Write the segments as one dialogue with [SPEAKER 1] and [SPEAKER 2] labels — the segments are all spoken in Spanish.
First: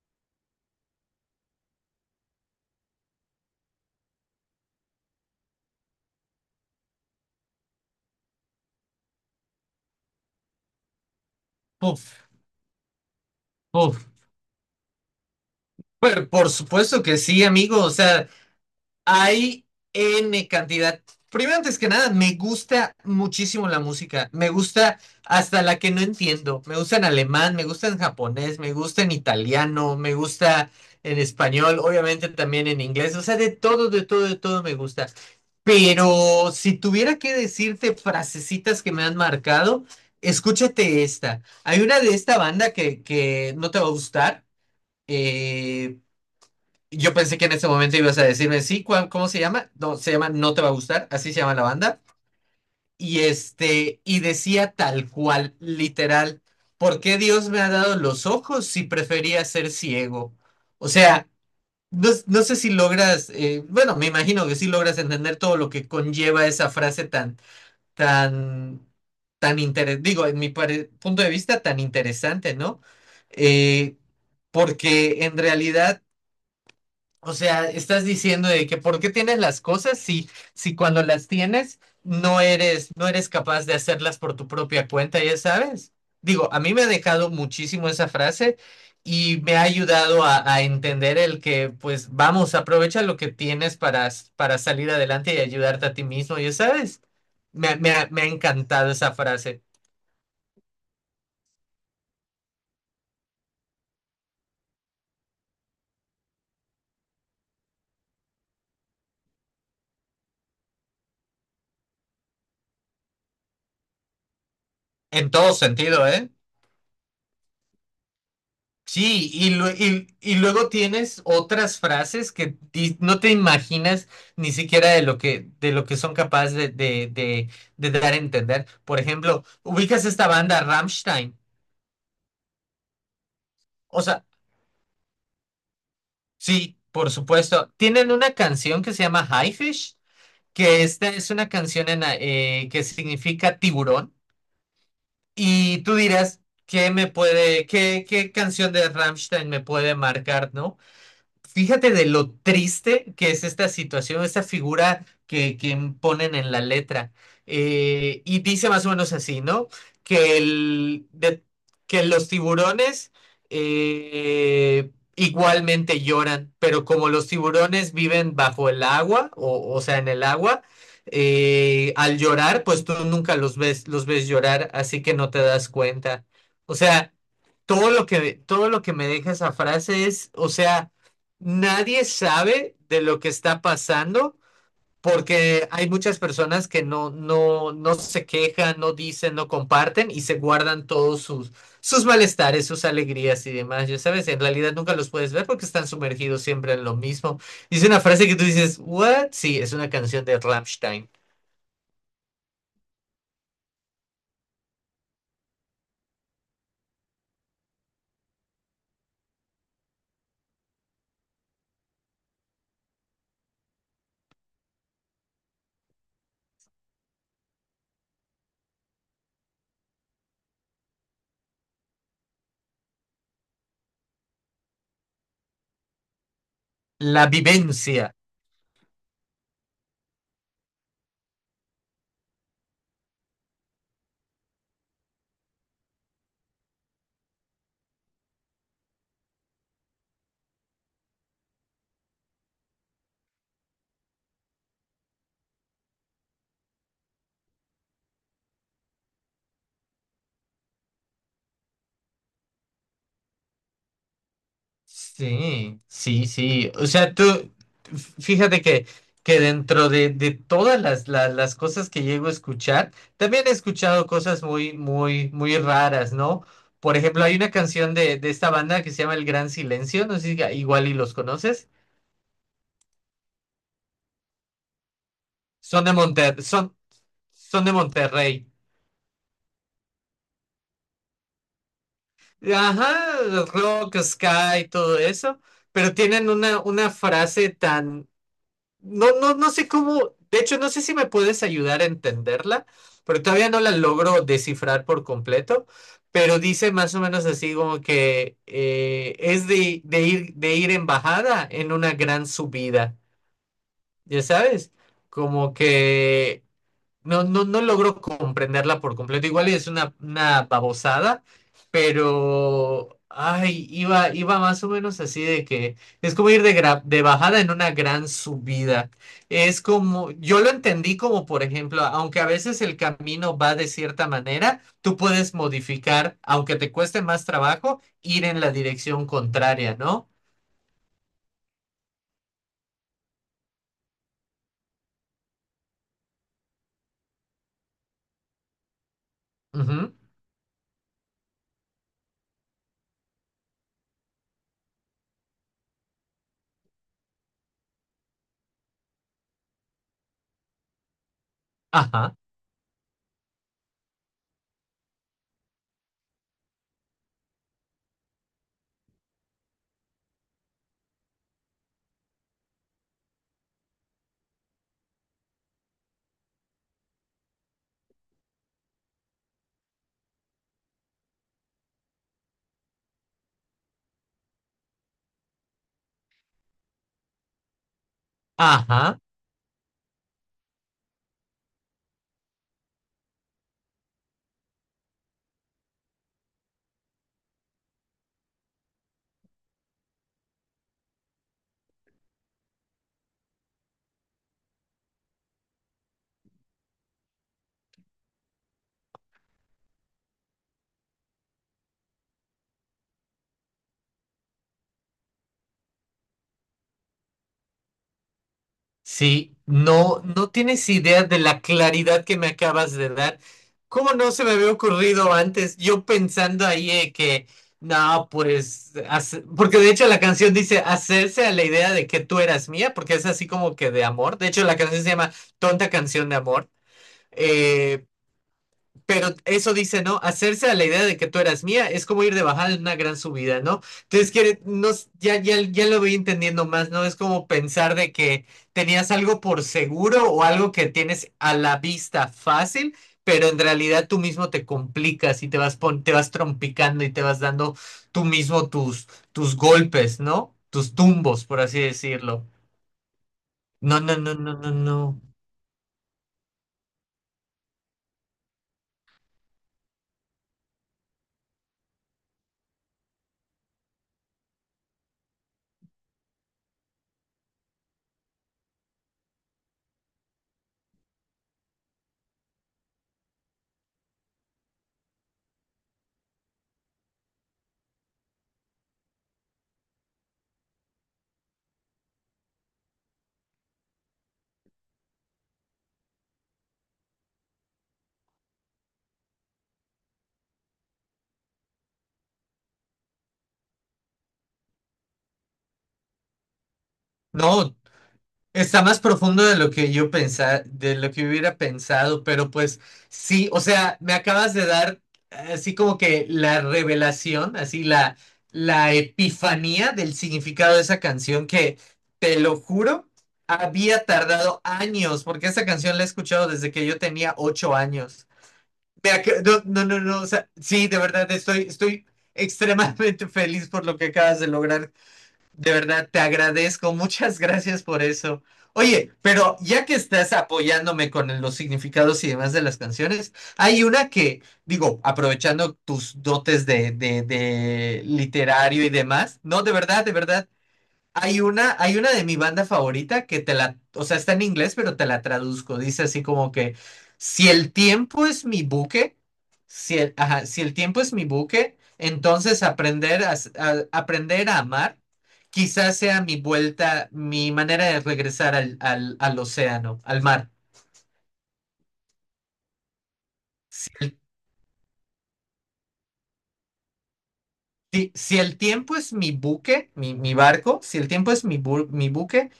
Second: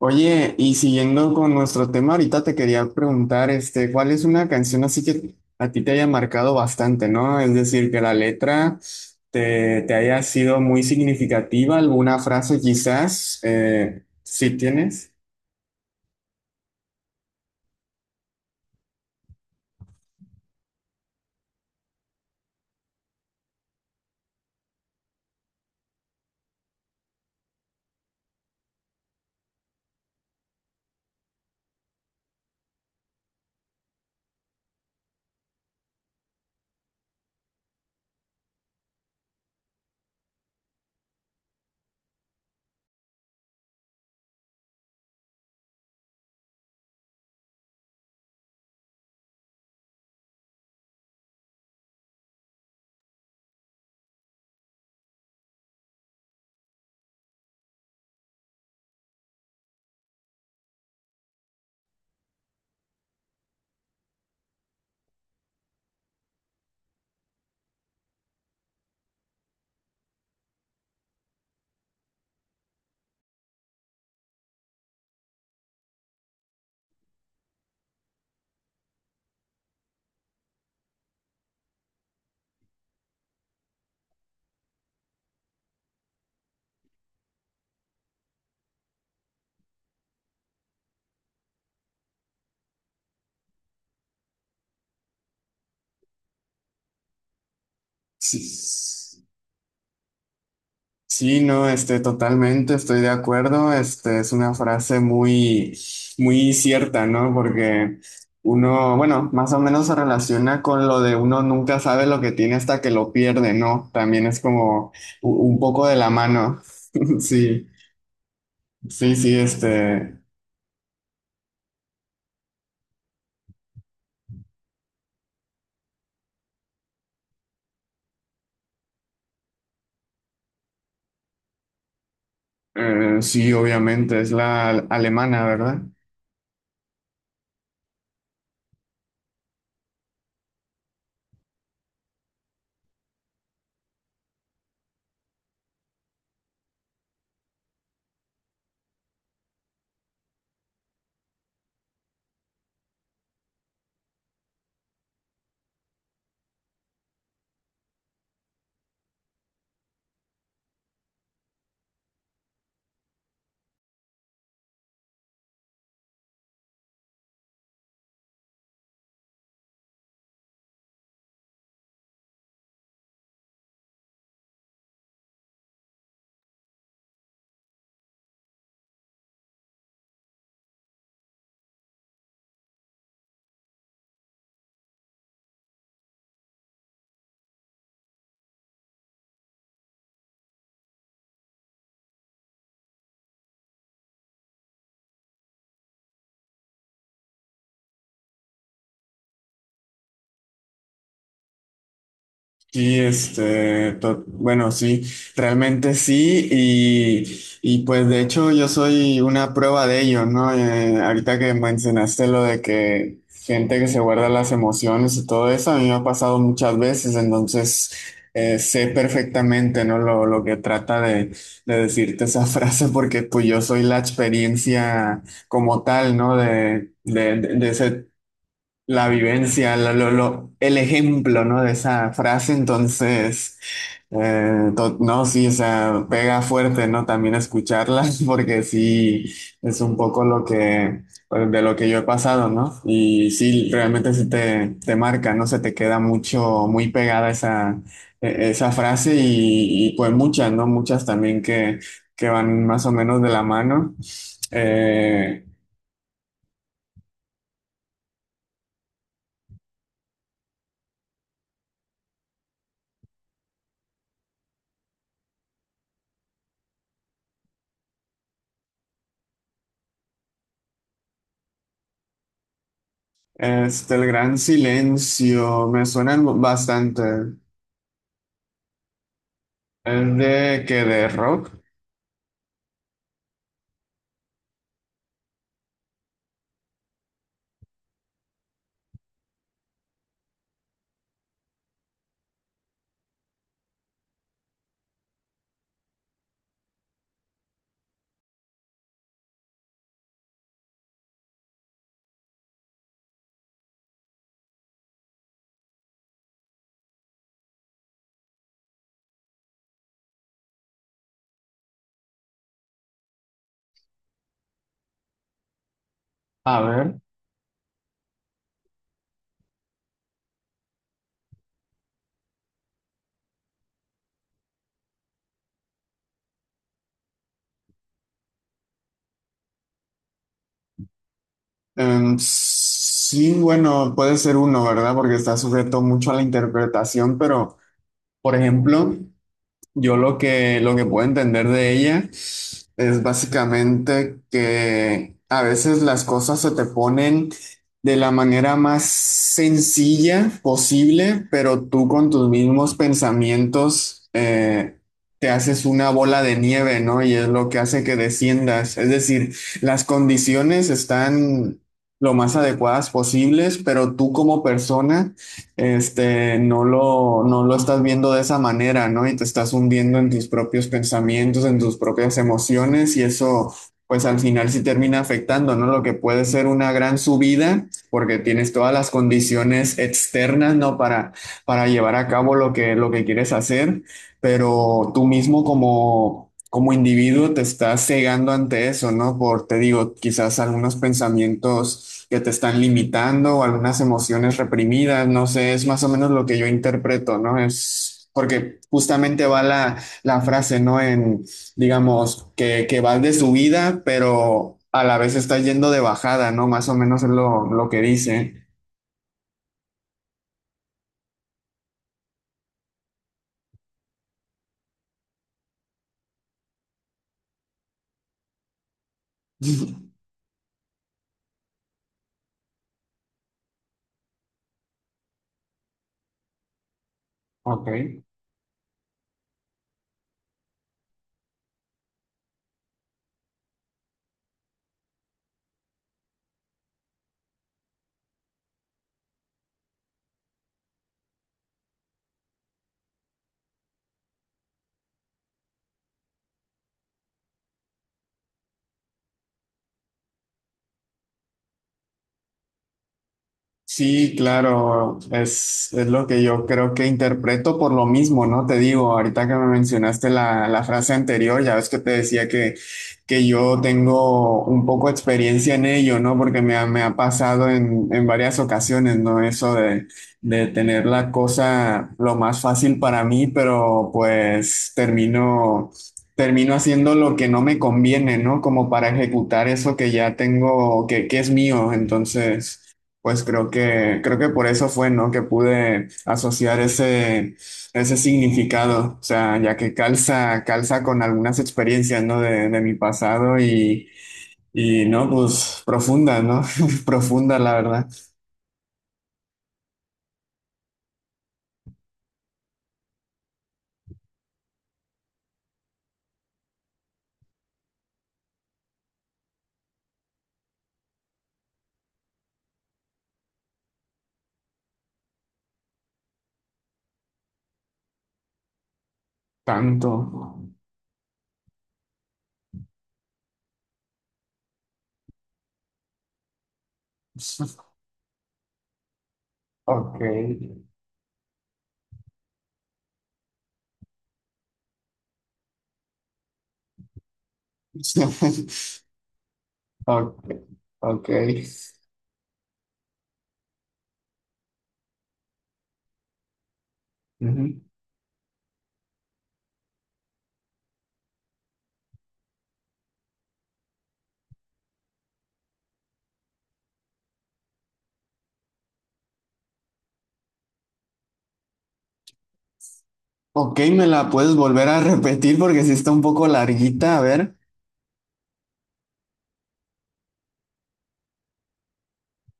[SPEAKER 1] Oye, y siguiendo con nuestro tema, ahorita te quería preguntar, ¿cuál es una canción así que a ti te haya marcado bastante, ¿no? Es decir, que la letra te haya sido muy significativa, alguna
[SPEAKER 2] Puf,
[SPEAKER 1] frase quizás,
[SPEAKER 2] puf.
[SPEAKER 1] si tienes.
[SPEAKER 2] Pero por supuesto que sí, amigo. O sea, hay N cantidad. Primero, antes que nada, me gusta muchísimo la música. Me gusta hasta la que no entiendo. Me gusta en alemán, me gusta en japonés, me gusta en italiano, me gusta en español, obviamente también en inglés. O sea, de todo, de todo, de todo me gusta. Pero si tuviera que decirte frasecitas que me han marcado, escúchate esta. Hay una de esta banda que no te va a gustar. eh, Yo pensé que en ese momento ibas a decirme, sí, ¿cómo se llama? No, se llama No Te Va a Gustar, así se llama la banda. Y este, y decía tal cual, literal, ¿por qué Dios me ha dado los ojos si prefería ser ciego? O sea, no sé si logras, bueno, me imagino que sí logras entender todo lo que conlleva esa frase tan, tan, tan interesante, digo, en mi punto de vista, tan interesante, ¿no? Eh, Porque en realidad, o sea, estás diciendo de que ¿por qué tienes las cosas si, si cuando las tienes no eres capaz de hacerlas por tu propia cuenta, ya sabes? Digo, a mí me ha dejado muchísimo esa frase y me ha ayudado a entender el que, pues, vamos, aprovecha lo que tienes para salir adelante y ayudarte a ti mismo, ya sabes. Me ha encantado esa
[SPEAKER 1] Sí,
[SPEAKER 2] frase,
[SPEAKER 1] sí, no, totalmente estoy de acuerdo. Este, es una frase muy cierta, ¿no? Porque uno, bueno, más o menos se relaciona con lo de uno nunca sabe lo que tiene hasta que lo pierde, ¿no? También es como
[SPEAKER 2] en todo
[SPEAKER 1] un poco de
[SPEAKER 2] sentido,
[SPEAKER 1] la
[SPEAKER 2] ¿eh?
[SPEAKER 1] mano. Sí, sí,
[SPEAKER 2] Sí,
[SPEAKER 1] sí,
[SPEAKER 2] y, lu- y-
[SPEAKER 1] este,
[SPEAKER 2] y luego tienes otras frases que no te imaginas ni siquiera de lo que son capaces de dar a entender. Por ejemplo, ubicas esta banda Rammstein.
[SPEAKER 1] sí,
[SPEAKER 2] O
[SPEAKER 1] obviamente,
[SPEAKER 2] sea,
[SPEAKER 1] es la alemana, ¿verdad?
[SPEAKER 2] sí, por supuesto. Tienen una canción que se llama Highfish, que esta es una canción en, que significa tiburón. Y tú dirás, ¿qué me puede, qué, qué canción de Rammstein me puede marcar, ¿no? Fíjate de lo triste que es esta situación, esta figura que ponen en la letra. Y dice más o menos así, ¿no? Que, el, de- que los tiburones eh, igualmente lloran, pero como los tiburones viven bajo el agua, o sea, en el agua, al llorar, pues tú nunca los ves, los ves llorar, así que no te das cuenta. O sea, todo lo que me deja esa frase es, o sea, nadie sabe de lo que está pasando porque hay muchas personas que no se quejan, no dicen, no comparten y se guardan todos sus, sus malestares, sus alegrías y demás. Ya sabes, en realidad nunca los puedes ver porque están sumergidos siempre en lo mismo. Dice una frase que tú dices, ¿what? Sí, es una canción de Rammstein.
[SPEAKER 1] Sí, bueno, sí, realmente sí, y pues de hecho yo soy una prueba de ello, ¿no? Ahorita que mencionaste lo de que gente que se guarda las emociones y todo eso, a mí me ha pasado muchas veces, entonces sé perfectamente, ¿no? Lo que trata de decirte esa frase, porque pues yo soy la experiencia como tal, ¿no? De,
[SPEAKER 2] La
[SPEAKER 1] de ese
[SPEAKER 2] vivencia.
[SPEAKER 1] la vivencia, el ejemplo, ¿no? De esa frase, entonces, no, sí, o sea, pega fuerte, ¿no? También escucharla, porque sí, es un poco lo que, pues, de lo que yo he pasado, ¿no? Y sí, realmente se te marca, ¿no? Se te queda mucho, muy pegada esa, esa frase y, pues muchas, ¿no? Muchas también que van más o menos de la mano. Eh,
[SPEAKER 2] Sí, sí, sí. O sea, tú, fíjate que dentro de todas las, las cosas que llego a escuchar, también he escuchado cosas muy, muy, muy raras, ¿no? Por ejemplo, hay una canción de esta banda que se llama El Gran Silencio, no sé si igual y los conoces.
[SPEAKER 1] Este, el gran silencio,
[SPEAKER 2] Son
[SPEAKER 1] me
[SPEAKER 2] de
[SPEAKER 1] suenan
[SPEAKER 2] Monter, son,
[SPEAKER 1] bastante.
[SPEAKER 2] son de Monterrey.
[SPEAKER 1] ¿Es de que de rock?
[SPEAKER 2] Ajá, rock, sky, todo eso. Pero tienen una frase tan... No, no, no sé cómo, de hecho, no sé si me puedes ayudar a entenderla, pero todavía no la logro descifrar por completo, pero dice más o menos así como que es de ir en bajada en una gran subida, ya sabes, como que no logro comprenderla por completo. Igual es una babosada, pero ay, iba, iba más o menos así de que es como ir
[SPEAKER 1] A ver.
[SPEAKER 2] de bajada en una gran subida. Es como, yo lo entendí como, por ejemplo, aunque a veces el camino va de cierta manera, tú puedes modificar, aunque te cueste más trabajo, ir en la dirección contraria, ¿no?
[SPEAKER 1] Em, sí, bueno, puede ser uno, ¿verdad? Porque está sujeto mucho a la interpretación, pero, por ejemplo,
[SPEAKER 2] Ujú.
[SPEAKER 1] Lo que puedo entender de ella es básicamente que a veces las cosas se te ponen de la manera más sencilla posible, pero tú con
[SPEAKER 2] Ajá,
[SPEAKER 1] tus mismos pensamientos te haces una bola de nieve, ¿no? Y es lo que hace que desciendas. Es decir, las condiciones están lo más adecuadas posibles, pero tú como persona este, no lo estás viendo de esa manera, ¿no? Y te estás hundiendo en tus propios pensamientos, en tus propias emociones y eso, pues al final sí termina afectando, ¿no? Lo que puede ser una gran subida porque tienes todas las
[SPEAKER 2] ajá.
[SPEAKER 1] condiciones externas, ¿no? Para llevar a cabo lo que quieres hacer pero tú mismo como individuo te estás cegando ante eso, ¿no? Por, te digo, quizás algunos pensamientos que te están limitando o algunas emociones reprimidas, no sé, es más o menos lo que yo interpreto, ¿no? Es porque justamente va la frase, ¿no? En, digamos, que vas de subida, pero a la vez estás yendo de bajada, ¿no? Más o menos es lo que dice.
[SPEAKER 2] Sí, no, no tienes idea de la claridad que me acabas de dar. ¿Cómo no se me había ocurrido antes? Yo pensando ahí que, no, pues, porque de hecho la canción dice hacerse a la idea de que tú eras mía, porque es así como que de amor. De hecho, la canción se llama Tonta Canción de Amor.
[SPEAKER 1] Ok.
[SPEAKER 2] Eh, pero eso dice, ¿no? Hacerse a la idea de que tú eras mía es como ir de bajada en una gran subida, ¿no? Entonces, quiere, no, ya lo voy entendiendo más, ¿no? Es como pensar de que tenías algo por seguro o algo que tienes a la vista fácil, pero en realidad tú mismo te complicas y te vas, te vas trompicando y te vas dando tú mismo tus, tus golpes, ¿no? Tus tumbos, por así decirlo. No, no,
[SPEAKER 1] Sí,
[SPEAKER 2] no, no, no,
[SPEAKER 1] claro,
[SPEAKER 2] no.
[SPEAKER 1] es lo que yo creo que interpreto por lo mismo, ¿no? Te digo, ahorita que me mencionaste la frase anterior, ya ves que te decía que yo tengo un poco de experiencia en ello, ¿no? Porque me me ha pasado en varias ocasiones, ¿no? Eso de tener la cosa lo más fácil para mí, pero pues termino, termino haciendo lo que no me conviene, ¿no? Como para ejecutar eso que ya tengo, que es mío, entonces... Pues creo creo que por eso fue, ¿no? Que pude asociar ese, ese significado, o sea, ya que calza, calza con algunas experiencias, ¿no? De mi pasado y, ¿no? Pues profunda, ¿no? Profunda, la
[SPEAKER 2] No,
[SPEAKER 1] verdad.
[SPEAKER 2] está más profundo de lo que yo pensaba, de lo que hubiera pensado, pero pues sí, o sea, me acabas de dar así como que la revelación, así la, la epifanía del significado de esa canción que, te lo juro, había tardado años, porque esa canción la he escuchado desde que yo tenía 8 años. No, no, no,
[SPEAKER 1] Tanto.
[SPEAKER 2] no, o sea, sí, de verdad, estoy, estoy extremadamente feliz por lo que acabas de lograr. De verdad, te agradezco. Muchas gracias por eso. Oye, pero ya que
[SPEAKER 1] Ok.
[SPEAKER 2] estás apoyándome con los significados y demás de las canciones, hay una que, digo, aprovechando tus dotes de literario y demás, no, de
[SPEAKER 1] Ok.
[SPEAKER 2] verdad,
[SPEAKER 1] Ok.
[SPEAKER 2] hay una de mi banda favorita que te la, o sea, está en inglés, pero te la traduzco. Dice así como que, si el
[SPEAKER 1] Ujú.
[SPEAKER 2] tiempo es mi buque, si el, ajá, si el tiempo es mi buque, entonces aprender a, aprender a amar quizás sea mi vuelta, mi manera de regresar al, al, al océano, al mar.
[SPEAKER 1] Ok, me la puedes volver a repetir porque sí está un poco larguita, a ver.
[SPEAKER 2] Si, si el tiempo es mi buque, mi barco, si el tiempo es mi, mi buque,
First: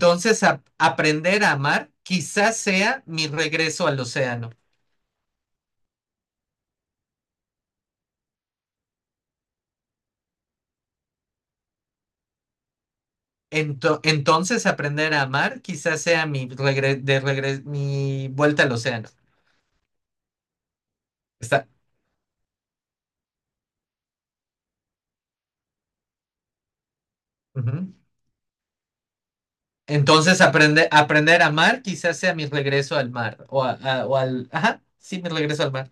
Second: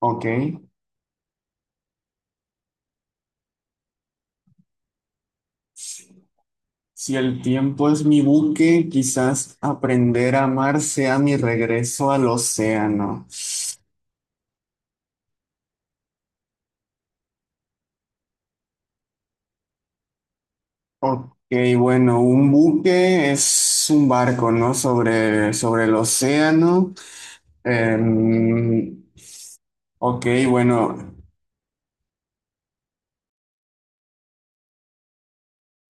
[SPEAKER 1] Ok.
[SPEAKER 2] aprender a amar quizás sea mi regreso al océano.
[SPEAKER 1] Si el tiempo es mi buque, quizás aprender a amar sea mi regreso al océano.
[SPEAKER 2] Entonces aprender a amar quizás sea mi, mi vuelta al océano.
[SPEAKER 1] Ok,
[SPEAKER 2] Está.
[SPEAKER 1] bueno, un buque es un barco, ¿no? Sobre el océano.
[SPEAKER 2] Ujú.
[SPEAKER 1] Em, ok, bueno,
[SPEAKER 2] Aprender a amar quizás sea mi regreso al mar o, o al... Ajá, sí, mi regreso al mar.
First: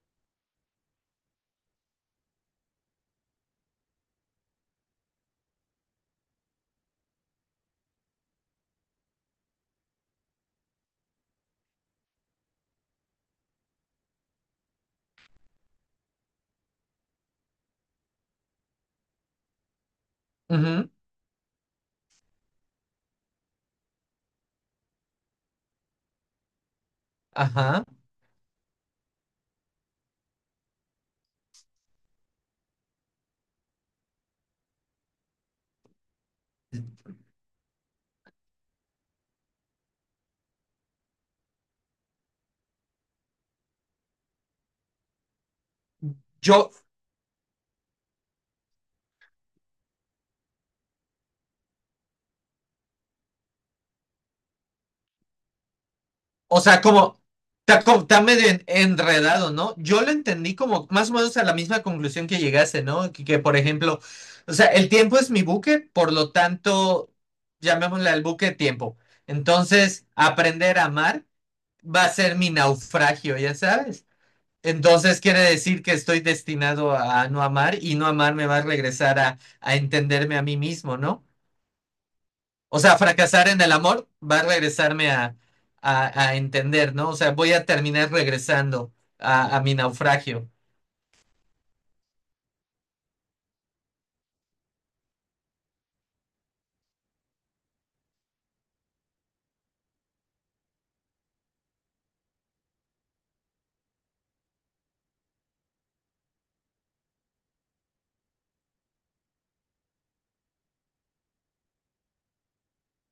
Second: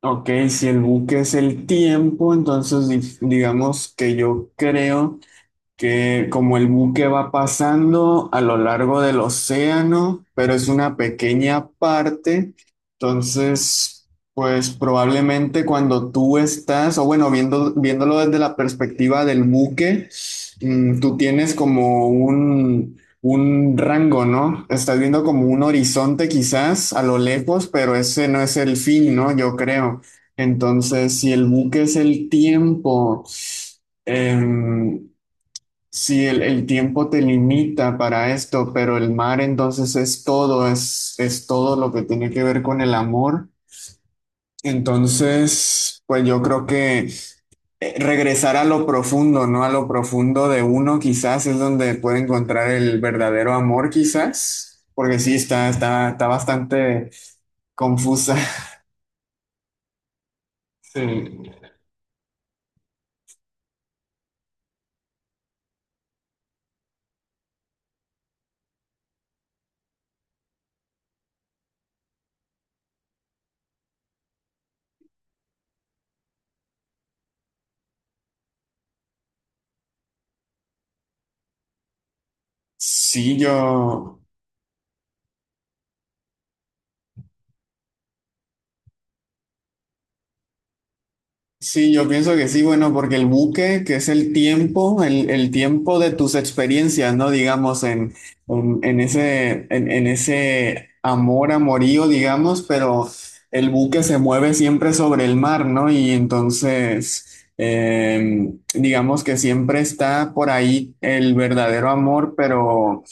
[SPEAKER 1] ok, si el buque es el tiempo, entonces digamos que yo creo que como el buque va pasando a lo largo del océano, pero es una pequeña parte, entonces, pues probablemente cuando tú estás, o bueno, viéndolo desde la perspectiva del buque,
[SPEAKER 2] Ujú,
[SPEAKER 1] mm, tú tienes como un rango, ¿no? Estás viendo como un horizonte quizás a lo lejos,
[SPEAKER 2] ajá.
[SPEAKER 1] pero ese no es el fin, ¿no? Yo creo. Entonces, si el buque es el tiempo, em, sí, el tiempo te limita para esto, pero el mar entonces es todo, es todo lo que tiene que ver con el amor. Entonces, pues yo creo
[SPEAKER 2] Yo,
[SPEAKER 1] que regresar a lo profundo, ¿no? A lo profundo de uno quizás es donde puede encontrar el verdadero amor quizás, porque sí, está
[SPEAKER 2] o sea,
[SPEAKER 1] bastante
[SPEAKER 2] como está, está
[SPEAKER 1] confusa.
[SPEAKER 2] medio enredado, ¿no? Yo lo entendí como
[SPEAKER 1] Sí,
[SPEAKER 2] más o menos a la misma conclusión que llegase, ¿no? Que, por ejemplo, o sea, el tiempo es mi buque, por lo tanto, llamémosle al buque tiempo. Entonces, aprender a amar va a ser mi naufragio, ya sabes. Entonces quiere decir que estoy destinado a no amar y no amar me va a regresar a entenderme a mí mismo, ¿no? O sea,
[SPEAKER 1] sí,
[SPEAKER 2] fracasar en el amor
[SPEAKER 1] yo...
[SPEAKER 2] va a regresarme a entender, ¿no? O sea, voy a terminar regresando a mi naufragio.
[SPEAKER 1] Sí, yo pienso que sí, bueno, porque el buque, que es el tiempo, el tiempo de tus experiencias, ¿no? Digamos, en ese, en ese amor, amorío, digamos, pero el buque se mueve siempre sobre el mar, ¿no? Y entonces, digamos que siempre está por ahí el verdadero amor, pero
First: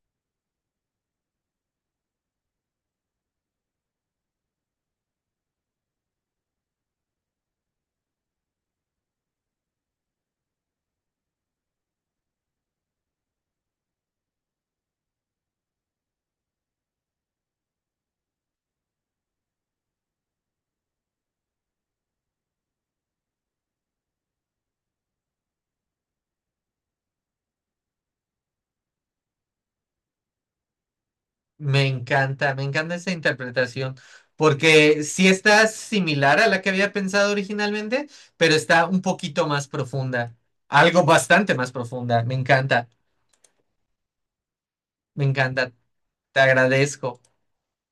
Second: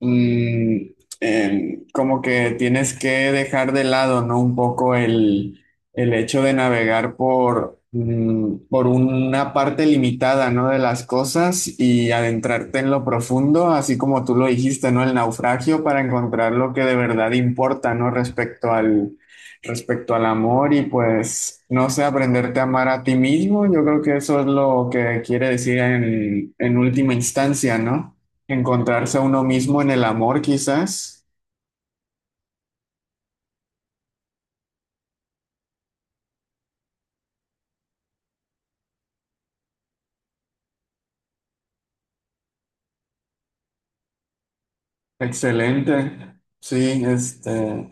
[SPEAKER 1] mm, como que tienes que dejar de lado, ¿no? Un poco el hecho de navegar por, mm, por una parte limitada, ¿no? De las cosas y adentrarte en lo profundo, así como tú lo dijiste, ¿no? El naufragio para encontrar lo que de verdad importa, ¿no? Respecto al amor y pues, no sé, aprenderte a amar a ti mismo. Yo creo que eso es lo que quiere decir en última instancia, ¿no? Encontrarse a uno mismo en el amor, quizás.
[SPEAKER 2] Me encanta esa interpretación, porque sí está similar a la que había pensado originalmente, pero está un poquito más profunda, algo bastante más profunda. Me encanta,
[SPEAKER 1] Excelente.
[SPEAKER 2] te
[SPEAKER 1] Sí,
[SPEAKER 2] agradezco.
[SPEAKER 1] este,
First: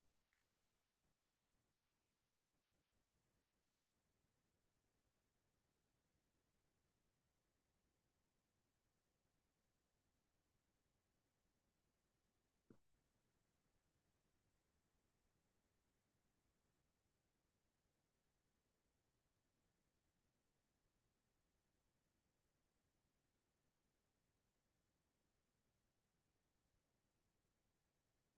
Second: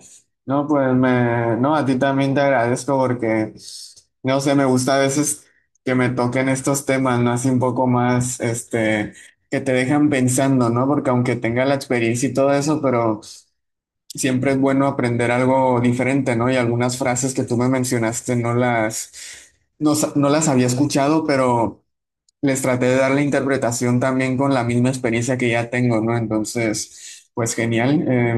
[SPEAKER 1] no, no, a ti también te agradezco porque, no sé, me gusta a veces que me toquen estos temas, ¿no? Así un poco más, este, que te dejan pensando, ¿no? Porque aunque tenga la experiencia y todo eso, pero siempre es bueno aprender algo diferente, ¿no? Y algunas frases que tú me mencionaste no las había escuchado, pero les traté de dar la interpretación también con la misma experiencia que ya tengo, ¿no? Entonces, pues genial,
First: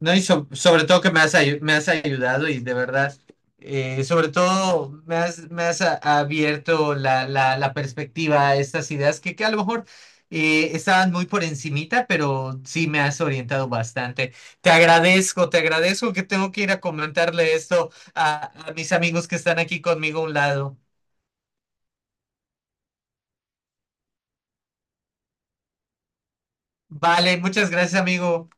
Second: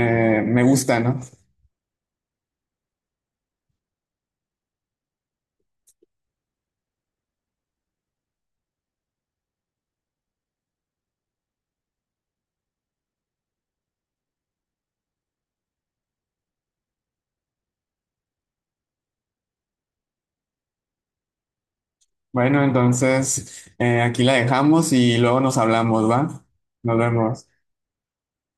[SPEAKER 2] No, y
[SPEAKER 1] me
[SPEAKER 2] sobre
[SPEAKER 1] gusta,
[SPEAKER 2] todo que
[SPEAKER 1] ¿no?
[SPEAKER 2] me has, me has ayudado y de verdad, sobre todo me has abierto la, la, la perspectiva a estas ideas que a lo mejor estaban muy por encimita, pero sí me has orientado bastante. Te agradezco que tengo que ir a comentarle esto a mis amigos que están aquí conmigo a un lado.
[SPEAKER 1] Bueno, entonces aquí la dejamos y luego nos hablamos, ¿va? Nos
[SPEAKER 2] Vale,
[SPEAKER 1] vemos.
[SPEAKER 2] muchas gracias, amigo.